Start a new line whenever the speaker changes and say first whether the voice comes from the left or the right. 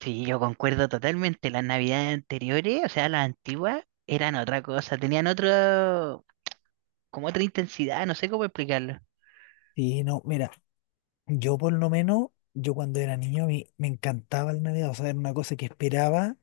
right: Sí, yo concuerdo totalmente. Las navidades anteriores, o sea, las antiguas, eran otra cosa, como otra intensidad, no sé cómo explicarlo.
left: Sí, no, mira, yo por lo menos, yo cuando era niño a mí me encantaba el Navidad, o sea, era una cosa que esperaba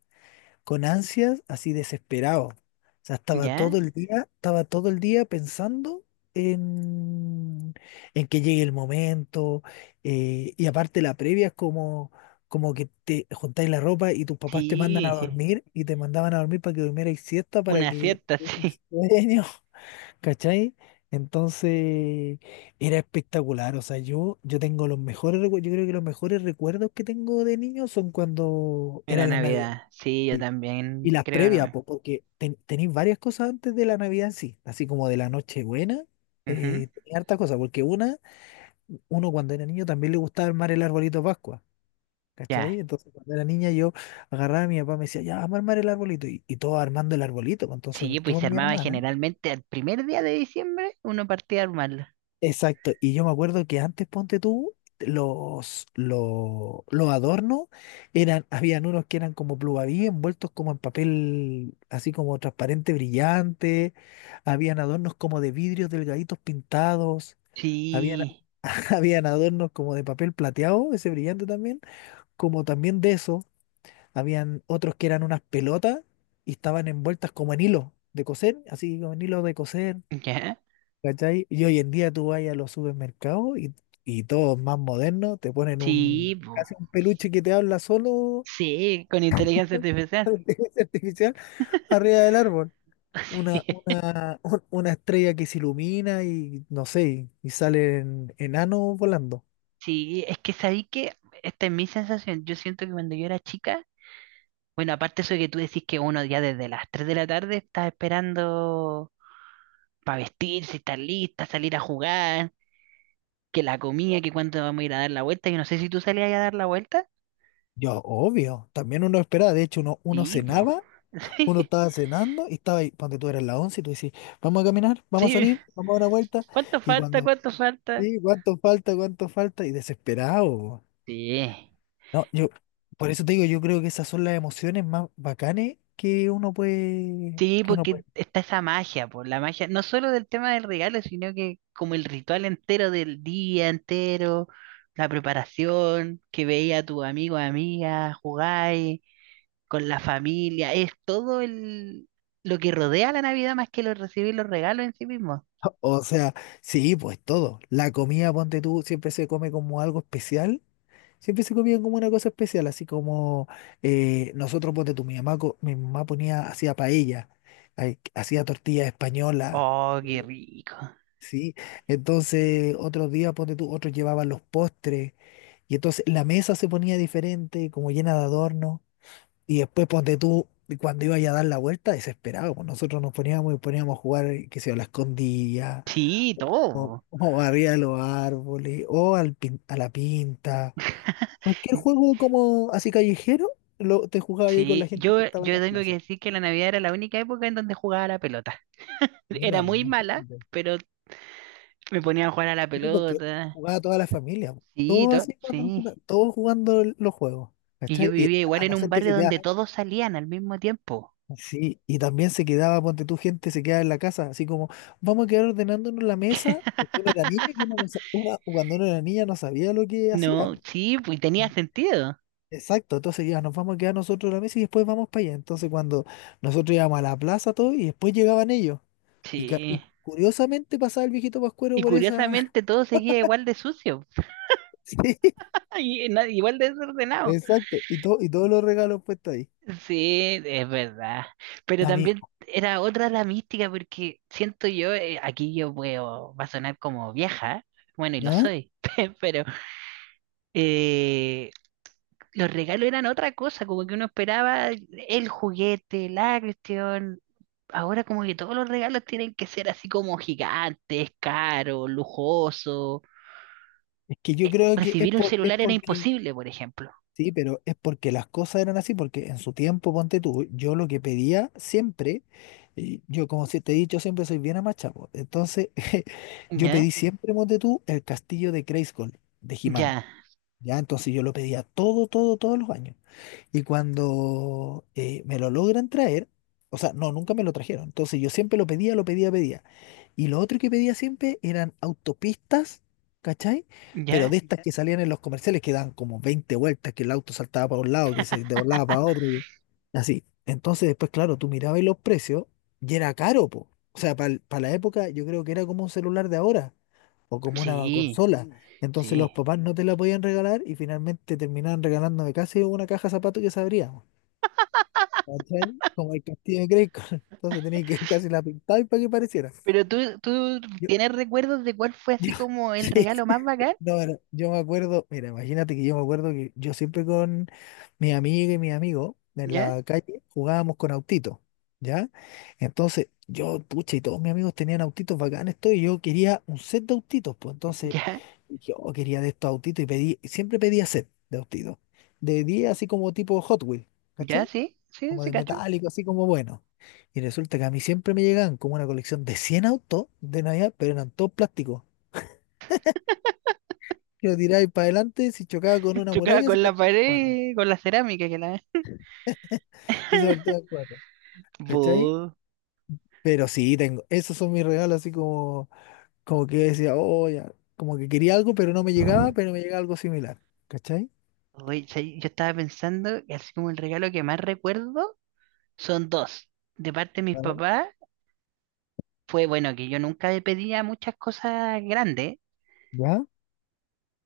left: con ansias, así desesperado. O sea, estaba
right: ¿Ya?
left: todo el día, estaba todo el día pensando en, en que llegue el momento, y aparte la previa es como que te juntáis la ropa y tus papás te mandan a
right: Sí,
left: dormir y te mandaban a dormir para que durmierais siesta, para
right: una
left: que
right: cierta, sí.
left: tuvierais sueño. ¿Cachai? Entonces era espectacular. O sea, yo tengo los mejores recuerdos. Yo creo que los mejores recuerdos que tengo de niño son cuando era
right: Era
left: la Navidad.
right: Navidad. Sí, yo
left: Sí. Y
right: también
left: las
right: creo, no
left: previas,
right: me.
left: po, porque tenéis varias cosas antes de la Navidad, en sí. Así como de la Nochebuena,
right: Ujú.
left: tenía hartas cosas. Porque uno cuando era niño también le gustaba armar el arbolito de Pascua.
right: Ya.
left: ¿Cachai? Entonces cuando era niña yo agarraba a mi papá, me decía, ya, vamos a armar el arbolito. Y todos armando el arbolito, pues. Entonces
right: Sí, pues
left: todos
right: se
left: mis
right: armaba
left: hermanos.
right: generalmente al primer día de diciembre, uno partía a armarlo.
left: Exacto, y yo me acuerdo que antes, ponte tú, los adornos eran, habían unos que eran como pluvaví envueltos como en papel así como transparente brillante, habían adornos como de vidrios delgaditos pintados, habían,
right: Sí,
left: habían adornos como de papel plateado, ese brillante también, como también de eso, habían otros que eran unas pelotas y estaban envueltas como en hilo de coser, así como en hilo de coser.
right: ya.
left: ¿Cachai? Y hoy en día tú vas a los supermercados y todos más modernos te ponen
right: Sí,
left: un
right: po.
left: casi un peluche que te habla solo
right: Sí, con inteligencia artificial.
left: de inteligencia artificial arriba del árbol.
right: Sí.
left: Una estrella que se ilumina y no sé, y salen enanos volando.
right: Sí, es que sabí que esta es mi sensación. Yo siento que cuando yo era chica, bueno, aparte eso de que tú decís que uno ya desde las 3 de la tarde está esperando para vestirse, estar lista, salir a jugar, que la comida, que cuándo vamos a ir a dar la vuelta. Yo no sé si tú salías a dar la vuelta.
left: Yo, obvio, también uno esperaba, de hecho uno
right: Sí, po.
left: cenaba, uno estaba cenando y estaba ahí, cuando tú eras las 11 y tú decís, vamos a caminar, vamos a
right: Sí, sí.
left: salir, vamos a dar una vuelta,
right: ¿Cuánto
left: y
right: falta?
left: cuando,
right: ¿Cuánto falta?
left: sí, cuánto falta, y desesperado.
right: Sí.
left: No, yo, por eso te digo, yo creo que esas son las emociones más bacanes que uno puede,
right: Sí,
left: que uno
right: porque
left: puede.
right: está esa magia, por la magia, no solo del tema del regalo, sino que como el ritual entero del día entero, la preparación, que veía a tu amigo, amiga, jugáis con la familia, es todo el lo que rodea la Navidad más que lo, recibir los regalos en sí mismo.
left: O sea, sí, pues todo. La comida, ponte tú, siempre se come como algo especial. Siempre se comía como una cosa especial, así como nosotros, ponte tú, mi mamá ponía, hacía paella, ay, hacía tortilla española.
right: Oh, qué
left: eh,
right: rico.
left: Sí, entonces otros días, ponte tú, otros llevaban los postres y entonces la mesa se ponía diferente, como llena de adornos. Y después ponte tú, cuando iba ya a dar la vuelta, desesperado, pues nosotros nos poníamos y poníamos a jugar, qué sé yo, a la escondida,
right: Sí, todo.
left: o arriba de los árboles, o a la pinta. Cualquier juego como así callejero, te jugaba ahí con la
right: Sí,
left: gente
right: yo,
left: que estaba en
right: yo
left: las
right: tengo que
left: plazas.
right: decir que la Navidad era la única época en donde jugaba a la pelota.
left: Mira,
right: Era
left: pues,
right: muy mala,
left: imagínate.
right: pero me ponía a jugar a la
left: Sí, porque
right: pelota.
left: jugaba toda la familia, pues.
right: Sí,
left: Todos
right: to-
left: así,
right: sí.
left: todos jugando los juegos.
right: Y yo
left: ¿Cachai? Y
right: vivía igual
left: a
right: en
left: no
right: un
left: ser que
right: barrio
left: se queda,
right: donde todos salían al mismo tiempo.
left: sí, y también se quedaba, ponte tú, gente se quedaba en la casa, así como, vamos a quedar ordenándonos la mesa, porque uno era niño y uno no sa- uno- cuando uno era niña no sabía lo que hacía,
right: No,
left: po.
right: sí, pues tenía
left: En-
right: sentido.
left: Exacto, entonces ya nos vamos a quedar nosotros en la mesa y después vamos para allá. Entonces cuando nosotros íbamos a la plaza todo y después llegaban ellos. Y, ca-
right: Sí.
left: y curiosamente pasaba el viejito
right: Y
left: Pascuero por esa...
right: curiosamente todo seguía igual de sucio.
left: Sí,
right: Igual de desordenado.
left: exacto, y, todo, y todos los regalos puestos ahí.
right: Sí, es verdad. Pero
left: A mí,
right: también era otra la mística porque siento yo, aquí yo puedo, va a sonar como vieja. Bueno, y lo
left: ¿no?
right: soy. Pero eh, los regalos eran otra cosa, como que uno esperaba el juguete, la cuestión. Ahora como que todos los regalos tienen que ser así como gigantes, caros, lujosos.
left: Es que yo creo que es,
right: Recibir un
left: por, es
right: celular era
left: porque...
right: imposible, por ejemplo.
left: Sí, pero es porque las cosas eran así, porque en su tiempo, ponte tú, yo lo que pedía siempre, y yo como si te he dicho siempre soy bien amachado, entonces yo
right: ¿Ya?
left: pedí siempre, ponte tú, el castillo de Grayskull, de he
right: ¿Ya?
left: ¿Ya? Entonces yo lo pedía todo, todo, todos los años. Y cuando me lo logran traer, o sea, no, nunca me lo trajeron. Entonces yo siempre lo pedía, pedía. Y lo otro que pedía siempre eran autopistas, ¿cachai? Pero
right: ¿Ya?
left: de estas que salían en los comerciales que dan como 20 vueltas, que el auto saltaba para un lado, que se doblaba para otro, y así. Entonces después, claro, tú mirabas los precios y era caro, po. O sea, para la época yo creo que era como un celular de ahora o como una
right: Sí,
left: consola. Entonces los
right: sí.
left: papás no te la podían regalar y finalmente terminaban regalándome casi una caja de zapatos que se abría, weón. ¿Cachai? Como el castillo de Grayskull. Entonces tenía que casi la pintar para que pareciera.
right: Pero tú
left: Yo,
right: tienes recuerdos de cuál fue
left: Yo-
right: así como el
left: sí,
right: regalo
left: sí.
right: más bacán,
left: No, pero yo me acuerdo, mira, imagínate que yo me acuerdo que yo siempre con mi amiga y mi amigo en
right: ¿ya?
left: la calle jugábamos con autitos, ¿ya? Entonces, yo, pucha, y todos mis amigos tenían autitos bacanes, todo, y yo quería un set de autitos, pues entonces
right: ¿Ya?
left: yo quería de estos autitos y pedí, siempre pedía set de autitos, de 10 así como tipo Hot Wheels,
right: ¿Ya?
left: ¿cachai?
right: ¿Sí? ¿Sí?
left: Como
right: ¿Sí,
left: de
right: cacho?
left: metálico, así como bueno. Y resulta que a mí siempre me llegaban como una colección de 100 autos de Navidad, pero eran todos plásticos que lo tiráis para adelante, si chocaba con una
right: Chocaba
left: muralla, se
right: con la
left: partía en cuatro.
right: pared, y con la cerámica que la...
left: Y se partía en cuatro, ¿cachai?
right: Bu.
left: Pero sí, tengo, esos son mis regalos, así como, como que decía, oh, ya, como que quería algo, pero no me llegaba, pero me llegaba algo similar, ¿cachai?
right: Oye, ¿sabes? Yo estaba pensando que así como el regalo que más recuerdo son dos. De parte de mis
left: Vale.
right: papás fue bueno que yo nunca le pedía muchas cosas grandes,
left: ¿Ya?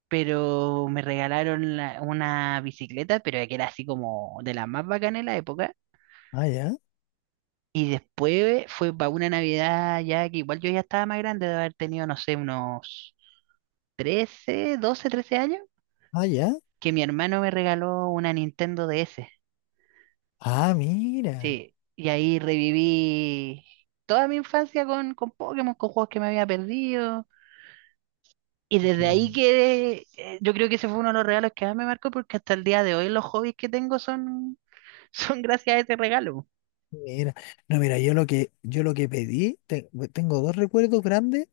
right: pero me regalaron una bicicleta, pero que era así como de las más bacanas en la época.
left: Ah, ya,
right: Y después fue para una Navidad ya que igual yo ya estaba más grande de haber tenido, no sé, unos 13 12 13 años,
left: ah, ya.
right: que mi hermano me regaló una Nintendo DS.
left: Ah, mira,
right: Sí, y ahí reviví toda mi infancia con Pokémon, con juegos que me había perdido. Y desde
left: qué
right: ahí
left: bueno.
right: que yo creo que ese fue uno de los regalos que más me marcó porque hasta el día de hoy los hobbies que tengo son, son gracias a ese regalo.
left: Mira, no, mira, yo lo que pedí, tengo dos recuerdos grandes,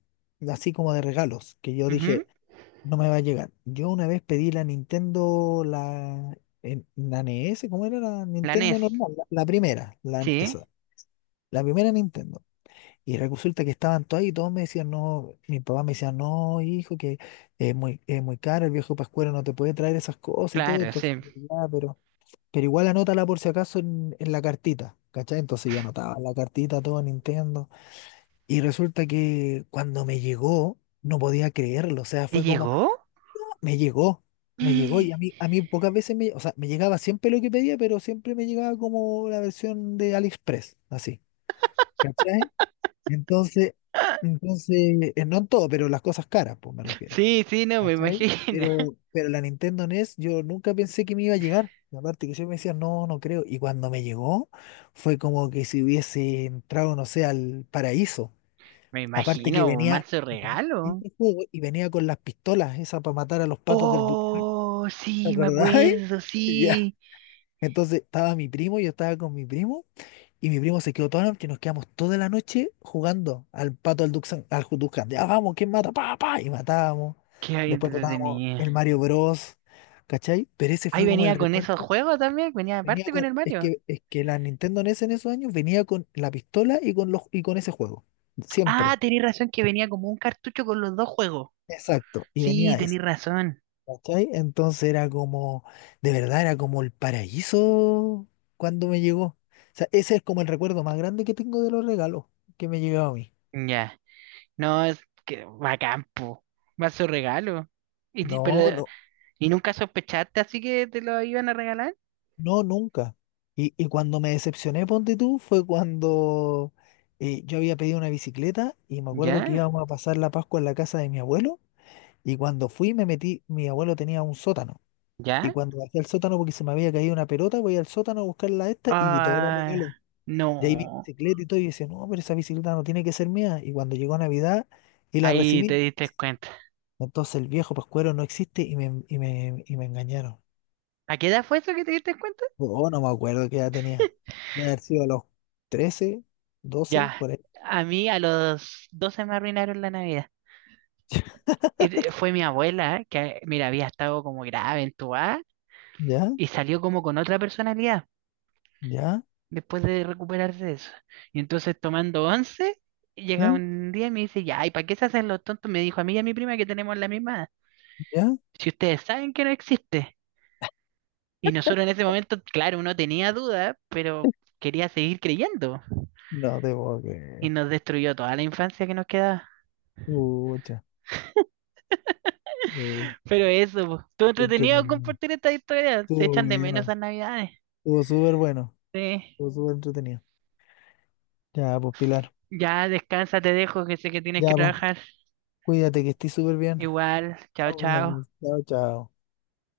left: así como de regalos, que yo
right: Ujú.
left: dije, no me va a llegar. Yo una vez pedí la Nintendo, la NES, ¿cómo era la
right: La
left: Nintendo
right: NES.
left: normal? La primera,
right: Sí,
left: esa, la primera Nintendo. Y resulta que estaban todos ahí y todos me decían, no, mi papá me decía, no, hijo, que es muy caro, el viejo Pascuero no te puede traer esas cosas y todo,
right: claro,
left: entonces,
right: sí.
left: ya, pero igual anótala por si acaso en la cartita, ¿cachai? Entonces yo anotaba la cartita, todo Nintendo. Y resulta que cuando me llegó, no podía creerlo. O sea,
right: ¿Te
left: fue como,
right: llegó?
left: "Ah, me llegó, me llegó". Y a mí pocas veces me, o sea, me llegaba siempre lo que pedía, pero siempre me llegaba como la versión de AliExpress, así, ¿cachai? Entonces, entonces, no en todo, pero las cosas caras, pues me refiero.
right: Sí, sí, no, me
left: ¿Cachai?
right: imagino.
left: Pero la Nintendo NES yo nunca pensé que me iba a llegar. Y aparte que yo me decía, no, no creo. Y cuando me llegó, fue como que si hubiese entrado, no sé, al paraíso.
right: Me
left: Aparte que
right: imagino, un
left: venía
right: manso
left: venía
right: regalo.
left: este juego y venía con las pistolas, esas para matar a los patos del Duty.
right: Oh,
left: ¿Te
right: sí, me
left: acordáis?
right: acuerdo,
left: Ya.
right: sí.
left: Entonces estaba mi primo, yo estaba con mi primo. Y mi primo se quedó toda la noche, nos quedamos toda la noche jugando al pato al Duxan, Duxan. Ya vamos, ¿quién mata? Pa, pa, y matábamos.
right: Qué
left: Después tratábamos
right: tenía.
left: el Mario Bros. ¿Cachai? Pero ese
right: Ahí
left: fue como el
right: venía con esos
left: recuerdo.
right: juegos también, venía
left: Venía
right: aparte con
left: con,
right: el Mario.
left: es que la Nintendo NES en esos años venía con la pistola y con los, y con ese juego.
right: Ah,
left: Siempre.
right: tenés razón que venía como un cartucho con los dos juegos.
left: Exacto. Y
right: Sí,
left: venía
right: tenés
left: ese.
right: razón.
left: ¿Cachai? Entonces era como, de verdad, era como el paraíso cuando me llegó. O sea, ese es como el recuerdo más grande que tengo de los regalos que me llegó a mí.
right: Ya. No, es que va a campo. Va a su regalo. Y, ti-
left: No,
right: pero,
left: no,
right: ¿Y nunca sospechaste así que te lo iban a regalar?
left: no, nunca. Y cuando me decepcioné, ponte tú, fue cuando yo había pedido una bicicleta y me acuerdo que
right: ¿Ya?
left: íbamos a pasar la Pascua en la casa de mi abuelo y cuando fui me metí, mi abuelo tenía un sótano y
right: ¿Ya?
left: cuando bajé al sótano porque se me había caído una pelota, voy al sótano a buscar la esta y vi todos los
right: Ah,
left: regalos. Y ahí vi
right: no.
left: bicicleta y todo y decía, no, pero esa bicicleta no tiene que ser mía. Y cuando llegó Navidad y la
right: Ahí te
left: recibí,
right: diste cuenta.
left: entonces el viejo pascuero no existe y me engañaron.
right: ¿A qué edad fue eso que te diste cuenta?
left: Oh, no me acuerdo qué edad tenía. De haber sido a los 13 12
right: Ya.
left: por ahí.
right: A mí a los 12 me arruinaron la Navidad. Fue mi abuela, que mira, había estado como grave, entubada,
left: ¿Ya?
right: y salió como con otra personalidad
left: ¿Ya?
right: después de recuperarse de eso. Y entonces tomando once, llega
left: ¿Eh?
right: un día y me dice, ya, ¿y para qué se hacen los tontos? Me dijo a mí y a mi prima que tenemos la misma edad.
left: ¿Ya?
right: Si ustedes saben que no existe. Y nosotros en ese momento, claro, uno tenía dudas, pero quería seguir creyendo.
left: No te puedo
right: Y
left: creer.
right: nos destruyó toda la infancia que nos quedaba.
left: Pucha. Uh,
right: Pero eso, po, estuvo
left: qué
right: entretenido
left: entretenido.
right: compartir esta historia. Se
left: Estuvo
right: echan de menos
left: bueno.
right: esas navidades.
left: Estuvo súper bueno.
right: Sí.
left: Estuvo súper entretenido. Ya, pues, Pilar.
right: Ya, descansa, te dejo, que sé que tienes
left: Ya,
right: que
left: pues,
right: trabajar.
left: cuídate que estés súper bien.
right: Igual, chao, chao.
left: Chao, chao.